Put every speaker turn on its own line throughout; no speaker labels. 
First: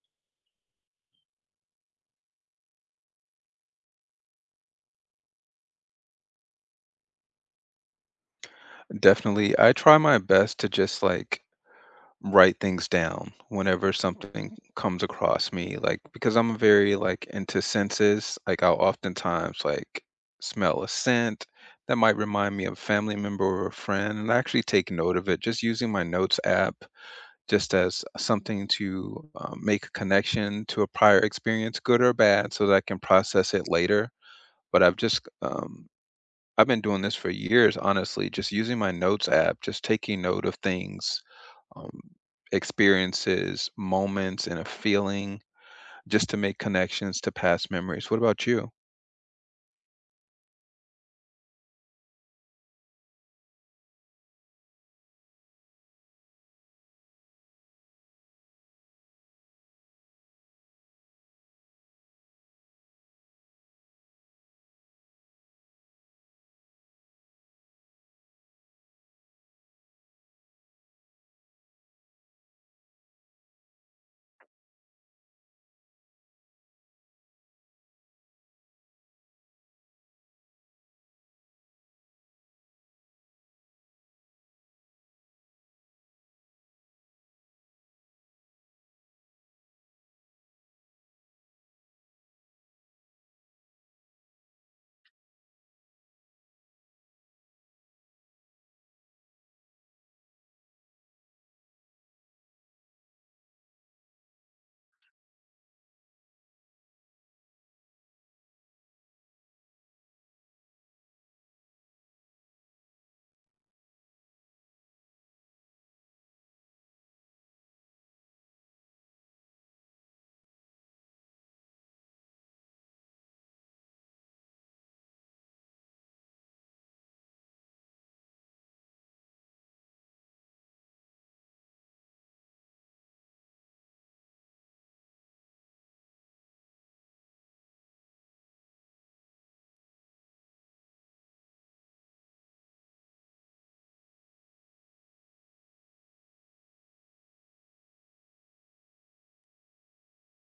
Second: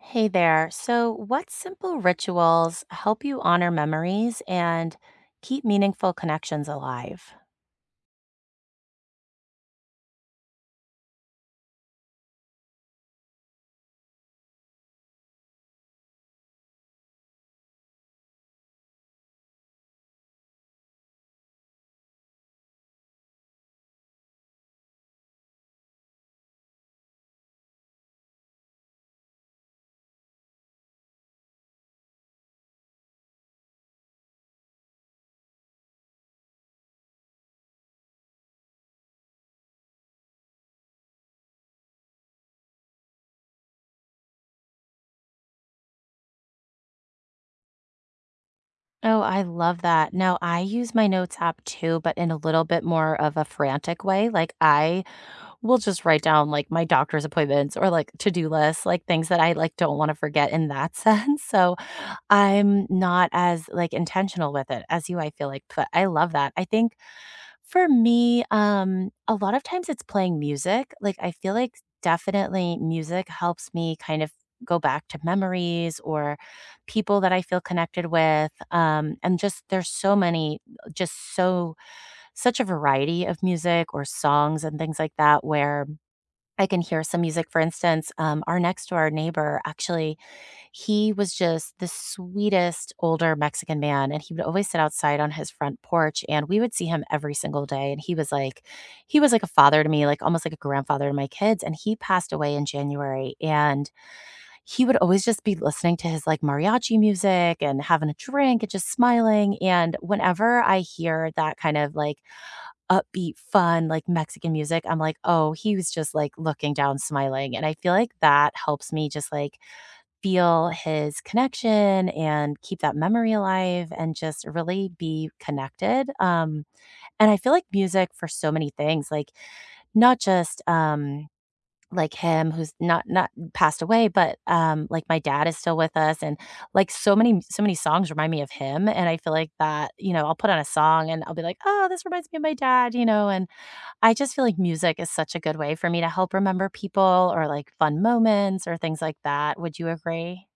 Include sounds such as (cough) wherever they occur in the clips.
Hey there. So, what simple rituals help you honor memories and keep meaningful connections alive?
Definitely. I try my best to just like write things down whenever something comes across me. Like because I'm very like into senses, like I'll oftentimes like smell a scent that might remind me of a family member or a friend, and I actually take note of it just using my notes app just as something to make a connection to a prior experience, good or bad, so that I can process it later. But I've been doing this for years, honestly, just using my notes app, just taking note of things, um, experiences, moments, and a feeling just to make connections to past memories. What about you?
Oh, I love that. No, I use my notes app too, but in a little bit more of a frantic way. Like I will just write down like my doctor's appointments or like to-do lists, like things that I like don't want to forget in that (laughs) sense. So, I'm not as like intentional with it as you, I feel like, but I love that. I think for me, a lot of times it's playing music. Like, I feel like definitely music helps me kind of go back to memories or people that I feel connected with. And just there's so many, just so, such a variety of music or songs and things like that where I can hear some music. For instance, our next door neighbor actually he was just the sweetest older Mexican man, and he would always sit outside on his front porch, and we would see him every single day, and he was like a father to me, like, almost like a grandfather to my kids, and he passed away in January, and he would always just be listening to his, like, mariachi music and having a drink and just smiling, and whenever I hear that kind of, like, upbeat, fun, like, Mexican music, I'm like, "Oh, he was just, like, looking down, smiling," and I feel like that helps me just, like, feel his connection and keep that memory alive and just really be connected. And I feel like music for so many things, like not just like him who's not passed away, but like my dad is still with us and like so many songs remind me of him. And I feel like that, you know, I'll put on a song and I'll be like, oh, this reminds me of my dad, you know, and I just feel like music is such a good way for me to help remember people or like fun moments or things like that. Would you agree?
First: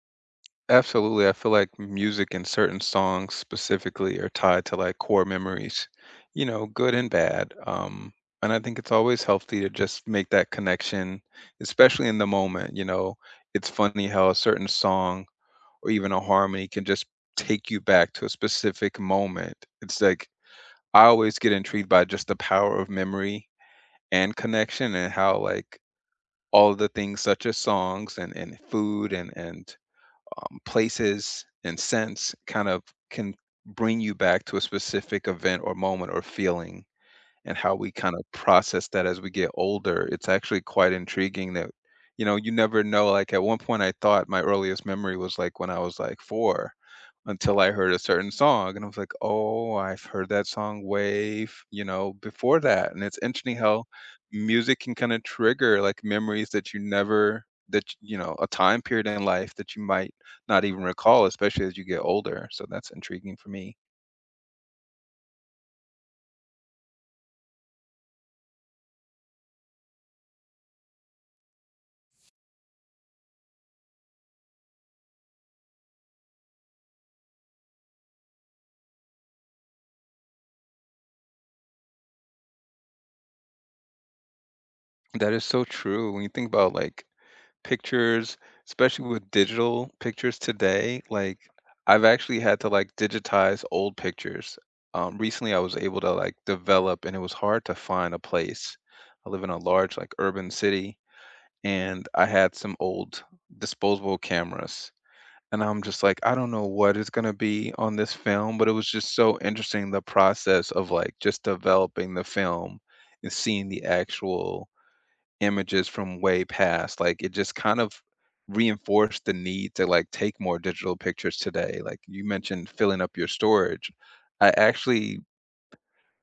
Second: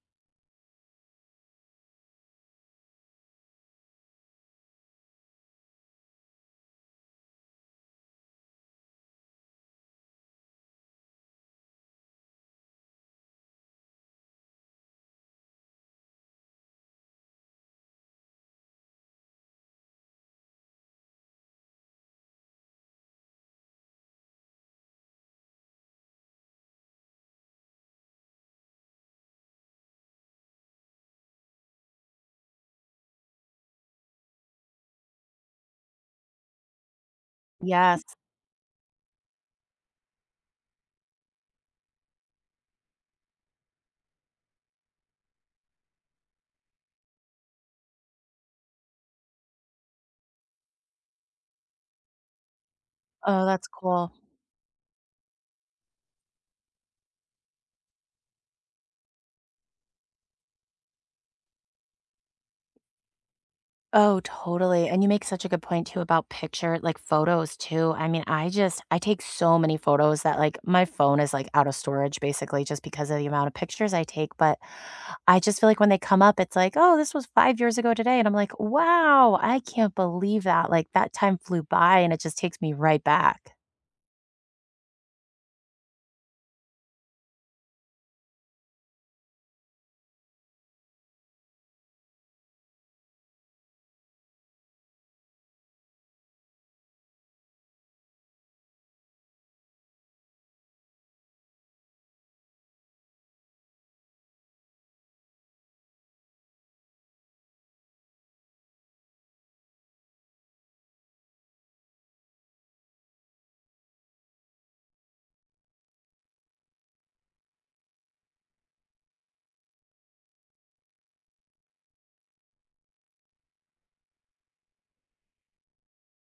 Absolutely. I feel like music and certain songs specifically are tied to like core memories, you know, good and bad. And I think it's always healthy to just make that connection, especially in the moment. You know, it's funny how a certain song or even a harmony can just take you back to a specific moment. It's like I always get intrigued by just the power of memory and connection and how like all the things such as songs and food and places and scents kind of can bring you back to a specific event or moment or feeling, and how we
Yes.
kind of process that as we get older. It's actually quite intriguing that, you know, you never know. Like at one point, I thought my earliest memory was like when I was like four until I heard a certain song. And I was like, oh, I've heard that song way, you know, before that. And it's
Oh,
interesting
that's
how
cool.
music can kind of trigger like memories that you never, you know, a time period in life that you might not even recall, especially as you get older. So that's intriguing for me.
Oh, totally. And you make such a good point too about picture, like photos too. I mean, I just I take so many photos that like my phone is like out of storage basically just because of the amount of pictures I take. But I just feel like when they come up, it's like, oh, this was 5 years ago today. And I'm like, wow, I can't believe that. Like that time flew by and it just takes me right back.
That is so true. When you think about like pictures, especially with digital pictures today, like I've actually had to like digitize old pictures. Recently, I was able to like develop, and it was hard to find a place. I live in a large like urban city, and I had some old disposable cameras. And I'm just like, I don't know what is going to be on this film, but it was just so interesting the process of like just developing the film and seeing the actual images from way past. Like, it just kind of reinforced the need to like take more digital pictures today, like you mentioned filling up your storage. I actually,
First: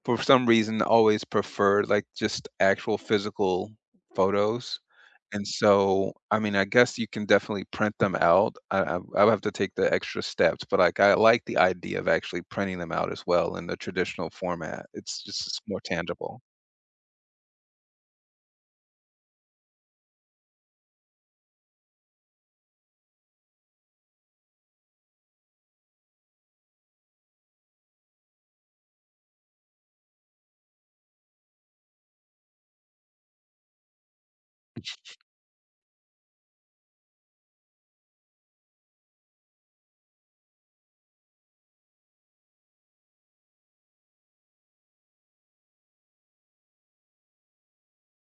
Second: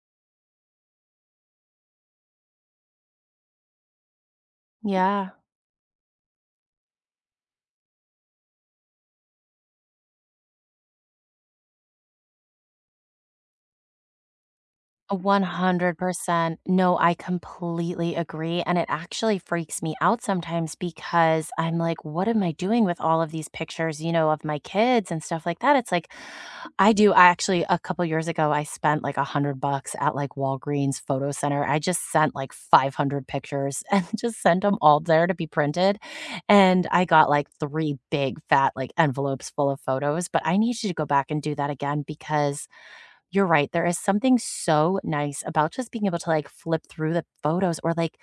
for some reason, always preferred like just actual physical photos,
Yeah.
and so, I mean, I guess you can definitely print them out. I would have to take the extra steps, but like, I like the idea of actually printing them out as well in the traditional format. It's just it's more tangible.
100%. No, I completely agree. And it actually freaks me out sometimes because I'm like, what am I doing with all of these pictures, you know, of my kids and stuff like that? It's like, I do. I actually, a couple years ago, I spent like 100 bucks at like Walgreens Photo Center. I just sent like 500 pictures (laughs) and just sent them all there to be printed. And I got like three big fat like envelopes full of photos. But I need you to go back and do that again because you're right. There is something so nice about just being able to like flip through the photos or like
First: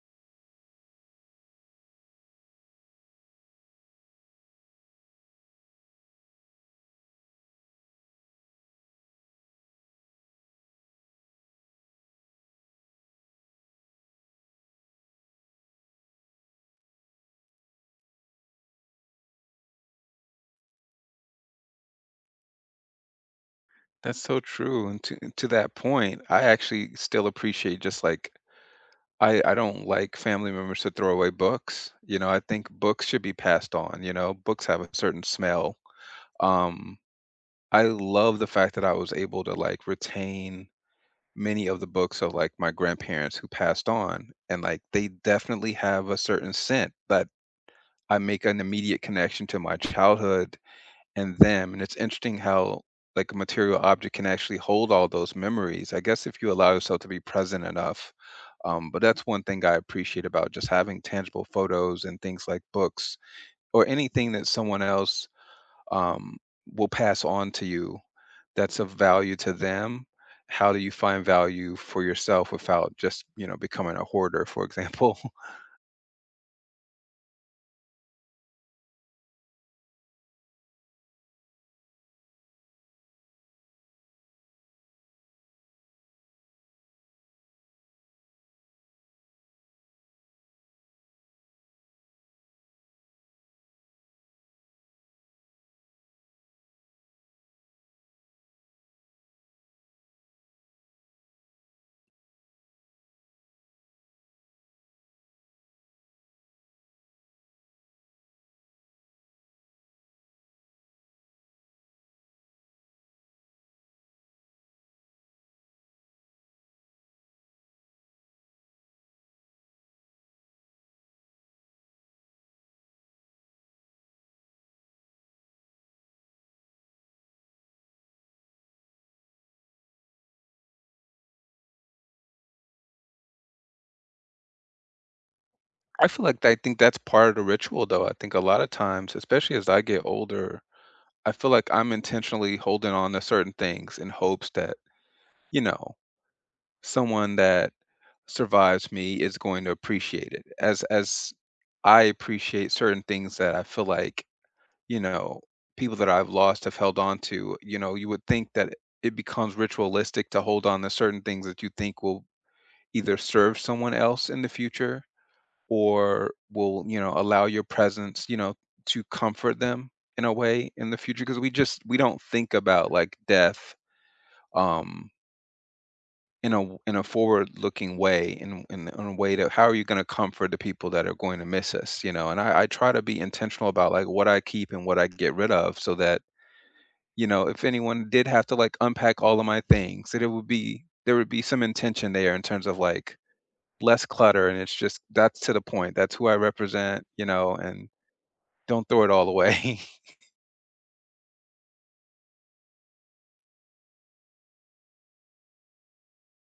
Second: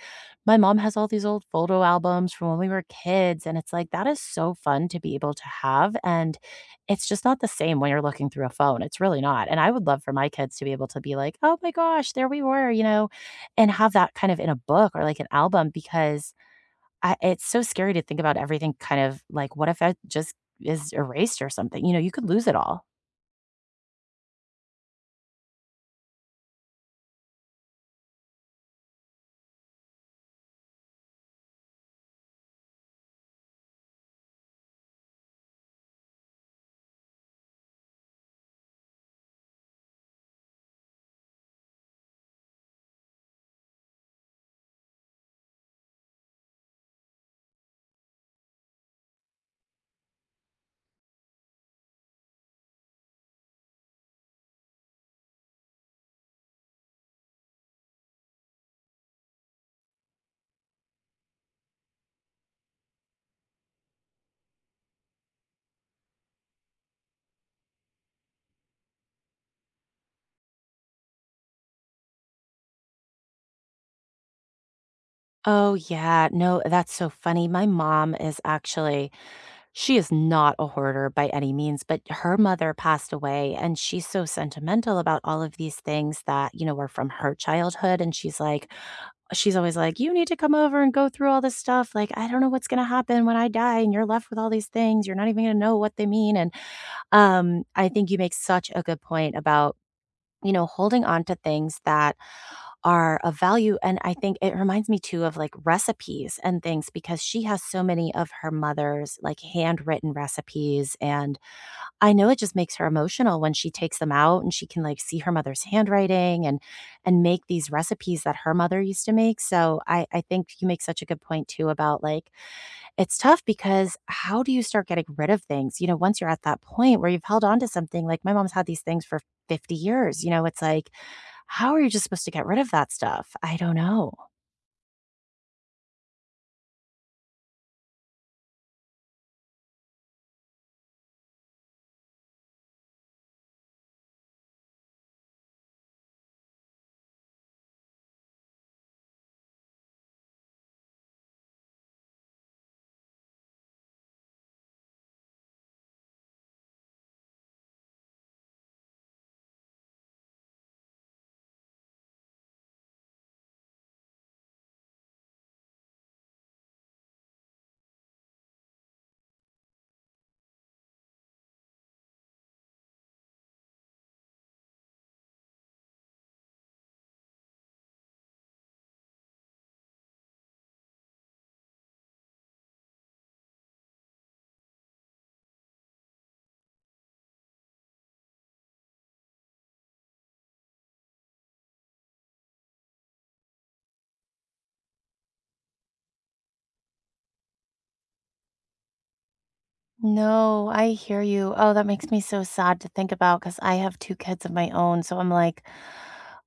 my mom has all these old photo albums from when we were kids. And it's like that is so fun to be able to have. And it's just not the same when you're looking through a phone. It's really not. And I would love for my kids to be able to be like, oh my gosh, there we were, you know, and have that kind of in a book or like an album because I, it's so scary to think about everything kind of like, what if it just is erased or something? You know, you could lose it all.
That's so true, and to that point, I actually still appreciate just like I don't like family members to throw away books. You know, I think books should be passed on. You know, books have a certain smell. Um, I love the fact that I was able to like retain many of the books of like my grandparents who passed on, and like they definitely have a certain scent that I make an immediate connection to my childhood and them. And it's interesting how like a material object can actually hold all those memories. I guess if you allow yourself to be present enough. But that's one thing I appreciate about just having tangible photos and things like books or anything that someone else um, will pass on to you that's of value to them. How do you find value for yourself without just, you know, becoming a hoarder, for example? (laughs)
Oh, yeah. No, that's so funny. My mom is actually, she is not a hoarder by any means, but her mother passed away and she's so sentimental about all of these things that, you know, were from her childhood. And she's like, she's always like, you need to come over and go through all this stuff. Like, I don't know what's going to happen when I die and you're left with all these things. You're not even going to know what they mean. And I think you make such a good point about, you know, holding on to things that are of value, and I think it reminds me too of, like, recipes and things because she has so many of her mother's, like, handwritten recipes, and I know it just makes her emotional when she takes them out and she can, like, see her mother's handwriting and make these recipes that her mother used to make, so I think you make such a good point too about, like, it's tough because how do you start getting rid of things? You know, once you're at that point where you've held on to something, like, my mom's had these things for 50 years, you know, it's like, how are you just supposed to get rid of that stuff? I don't know.
I feel like I think that's part of the ritual, though. I think a lot of times, especially as I get older, I feel like I'm intentionally holding on to certain things in hopes that, you know, someone that survives me is going to appreciate it as I appreciate certain things that I feel like, you know, people that I've lost have held on to. You know, you would think that it becomes ritualistic to hold on to certain things that you think will either serve someone else in the future, or will, you know, allow your presence, you know, to comfort them in a way in the future, because we just we don't think about like death, um in a in a forward looking way, in, in a way that how are you going to comfort the people that are going to miss us, you know? And I try to be intentional about like what I keep and what I get rid of, so that, you know, if anyone did have to like unpack all of my things, that it would be there would be some intention there in terms of like less clutter, and it's just that's to the point, that's who I represent, you know? And don't throw it all away. (laughs)
No, I hear you. Oh, that makes me so sad to think about because I have two kids of my own. So I'm like,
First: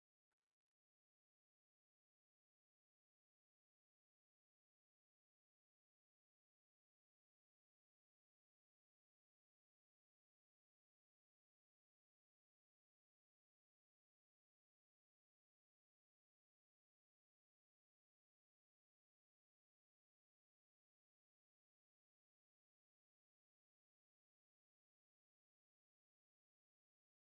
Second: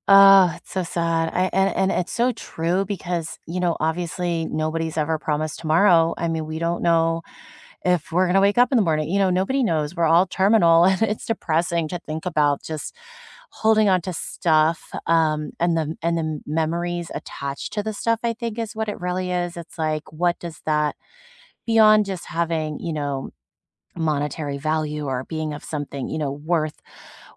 oh, it's so sad. I and it's so true because, you know, obviously nobody's ever promised tomorrow. I mean, we don't know if we're gonna wake up in the morning. You know, nobody knows. We're all terminal (laughs) and it's depressing to think about just holding on to stuff and the memories attached to the stuff, I think is what it really is. It's like, what does that beyond just having, you know, monetary value or being of something, you know, worth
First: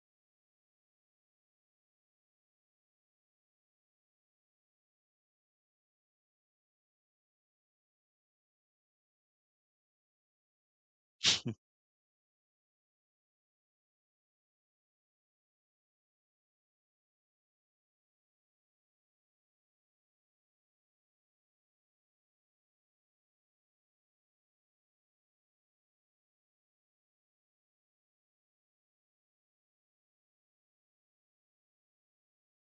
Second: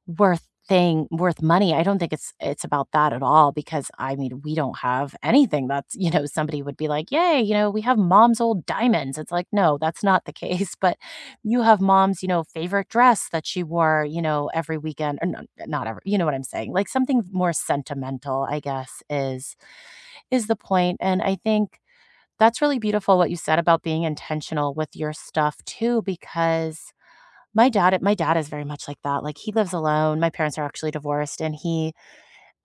worth thing worth money. I don't think it's about that at all because I mean, we don't have anything that's, you know, somebody would be like, "Yay, you know, we have mom's old diamonds." It's like, "No, that's not the case." (laughs) But you have mom's, you know, favorite dress that she wore, you know, every weekend or not, not every, you know what I'm saying? Like something more sentimental, I guess, is the point. And I think that's really beautiful what you said about being intentional with your stuff too, because my dad is very much like that. Like, he lives alone. My parents are actually divorced, and he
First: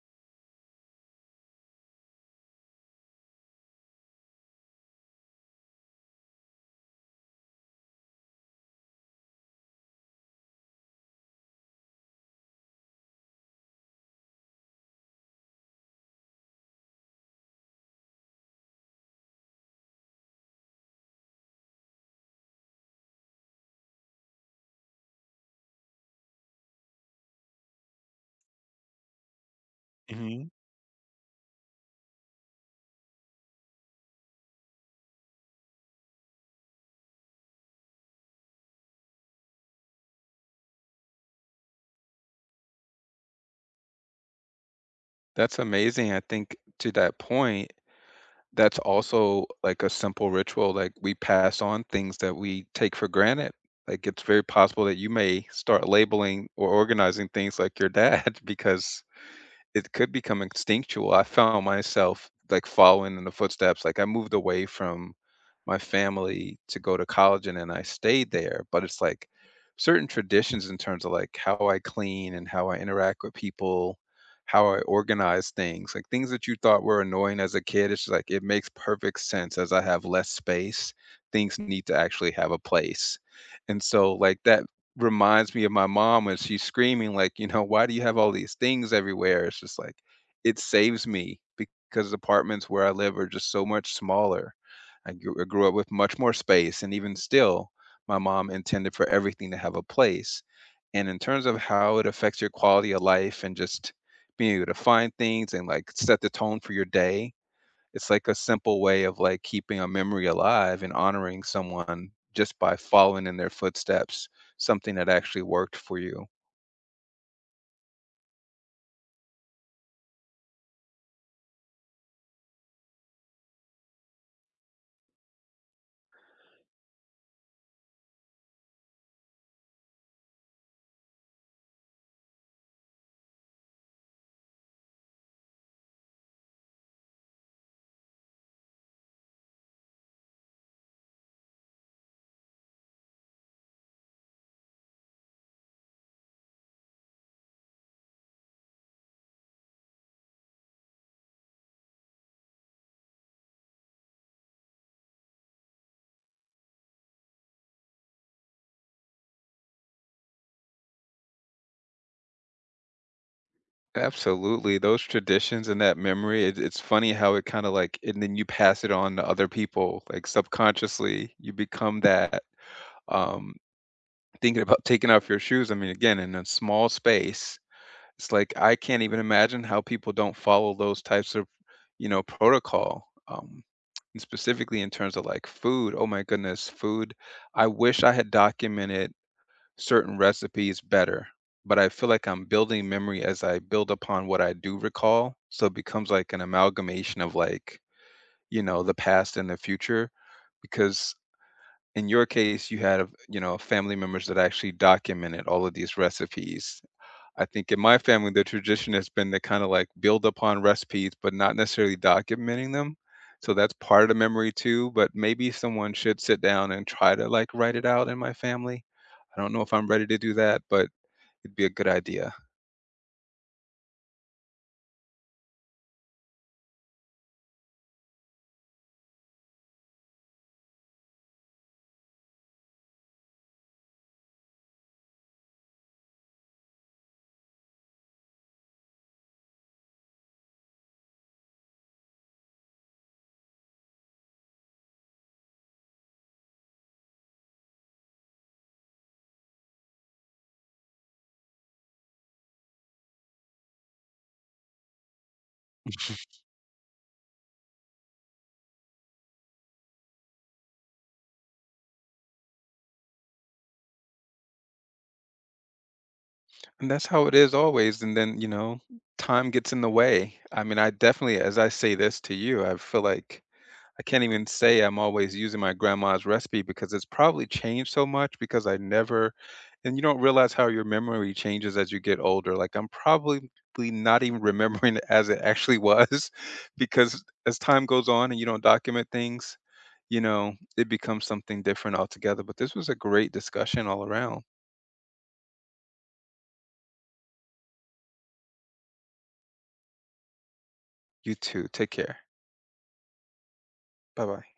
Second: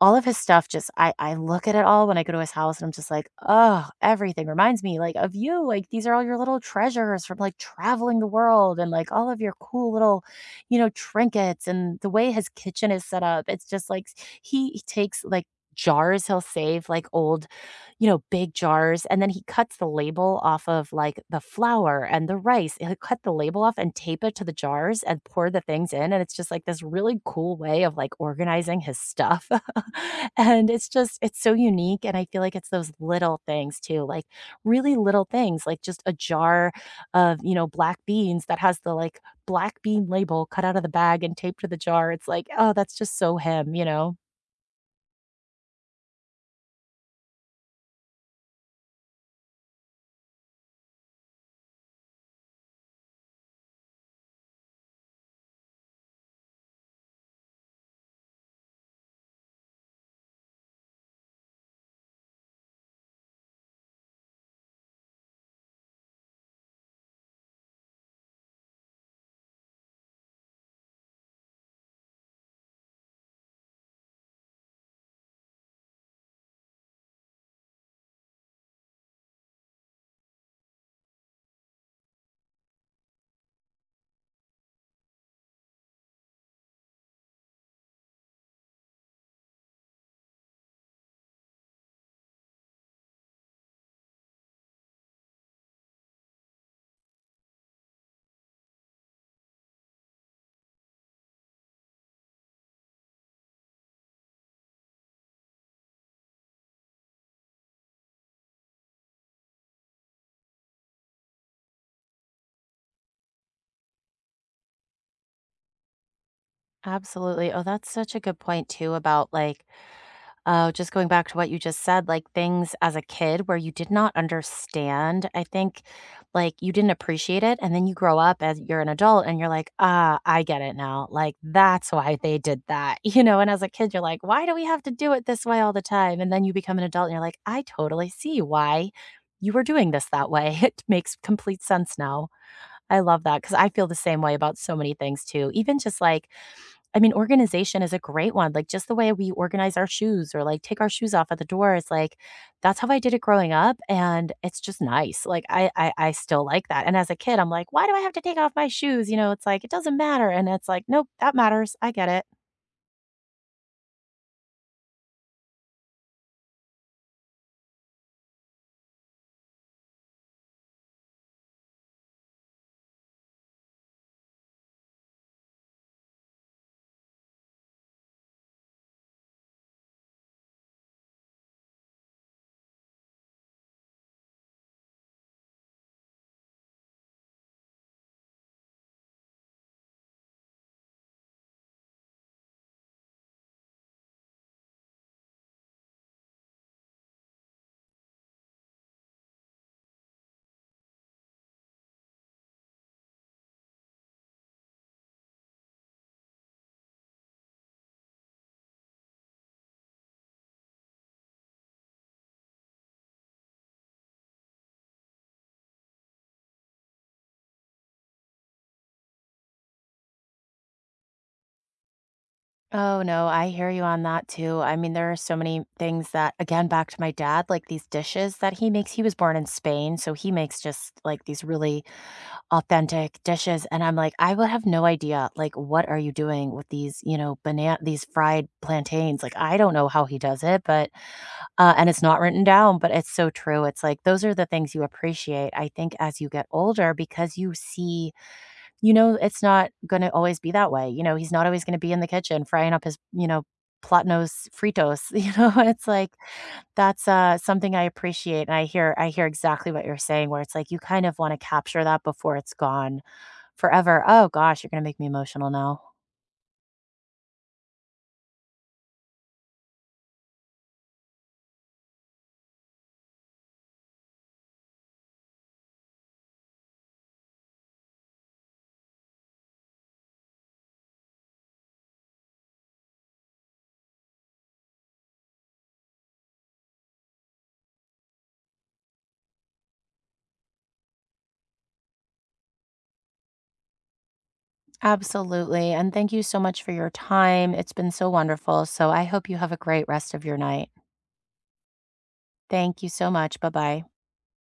all of his stuff just I look at it all when I go to his house, and I'm just like, oh, everything reminds me, like, of you. Like, these are all your little treasures from, like, traveling the world and, like, all of your cool little, you know, trinkets." And the way his kitchen is set up, it's just like s he takes, like, jars he'll save, like, old you know, big jars, and then he cuts the label off of, like, the flour and the rice. He'll cut the label off and tape it to the jars and pour the things in, and it's just, like, this really cool way of, like, organizing his stuff. (laughs)
Mhm.
And it's just it's so unique, and I feel like it's those little things too, like, really little things, like just a jar of, you know, black beans that has the, like, black bean label cut out of the bag and taped to the jar. It's like, oh, that's just so him, you know?
That's amazing. I think to that point, that's also like a simple ritual. Like we pass on things that we take for granted. Like it's very possible that you may start labeling or organizing things like your dad (laughs) because it could become instinctual. I found myself like following in the footsteps. Like I moved away from my family to go to college and then I stayed there. But it's like certain traditions in terms of like how I clean and how I interact with people, how I organize things, like things that you thought were annoying as a kid. It's just like it makes perfect sense as I have less space. Things need to actually have a place. And so like that reminds me of my mom when she's screaming like, you know, "Why do you have all these things everywhere?" It's just like it saves me because the apartments where I live are just so much smaller. I grew up with much more space, and even still, my mom intended for everything to have a place. And in terms of how it affects your quality of life and just being able to find things and like set the tone for your day, it's like a simple way of like keeping a memory alive and honoring someone just by following in their footsteps, something that actually worked for you.
Absolutely. Oh, that's such a good point too about, like oh, just going back to what you just said, like, things as a kid where you did not understand, I think, like, you didn't appreciate it, and then you grow up as you're an adult, and you're like, "Ah, I get it now, like, that's why they did that," (laughs) you know, and as a kid, you're like, "Why do we have to do it this way all the time?" And then you become an adult, and you're like, "I totally see why you were doing this that way. (laughs) It makes complete sense now." I love that because I feel the same way about so many things too, even just, like, I mean, organization is a great one. Like just the way we organize our shoes or like take our shoes off at the door is like that's how I did it growing up and it's just nice. Like I, I still like that. And as a kid, I'm like, why do I have to take off my shoes? You know, it's like it doesn't matter. And it's like, nope, that matters. I get it.
Absolutely, those traditions and that memory, it's funny how it kinda, like, and then you pass it on to other people, like, subconsciously, you become that, um, thinking about taking off your shoes. I mean, again, in a small space, it's like I can't even imagine how people don't follow those types of, you know, protocol. And specifically in terms of like food. Oh my goodness, food. I wish I had documented certain recipes better, but I feel like I'm building memory as I build upon what I do recall. So it becomes like an amalgamation of like, you know, the past and the future. Because in your case, you had, you know, family members that actually documented all of these recipes. I think in my family, the tradition has been to kind of like build upon recipes, but not necessarily documenting them. So that's part of the memory too. But maybe someone should sit down and try to like write it out in my family. I don't know if I'm ready to do that, but it'd be a good idea.
Oh no, I hear you on that too. I mean, there are so many things that again back to my dad, like these dishes that he makes. He was born in Spain, so he makes just like these really authentic dishes, and I'm like, "I would have no idea, like, what are you doing with these, you know, banana, these fried plantains?" Like, I don't know how he does it, but and it's not written down, but it's so true. It's like, those are the things you appreciate, I think, as you get older because you see you know, it's not gonna always be that way, you know, he's not always gonna be in the kitchen frying up his, you know, platnos Fritos, (laughs) you know? It's like, that's, something I appreciate, and I hear exactly what you're saying where it's like, you kind of wanna capture that before it's gone. Forever. Oh gosh, you're gonna make me emotional now.
And that's how it is always. And then, you know, time gets in the way. I mean, I definitely, as I say this to you, I feel like I can't even say I'm always using my grandma's recipe because it's probably changed so much because I never and you don't realize how your memory changes as you get older. Like I'm probably not even remembering it as it actually was (laughs) because as time goes on and you don't document things, you know, it becomes something different altogether. But this was a great discussion all around.
Absolutely, and thank you so much for your time. It's been so wonderful, so I hope you have a great rest of your night.
You too. Take care.
Thank you so much. Bye-bye.
Bye bye.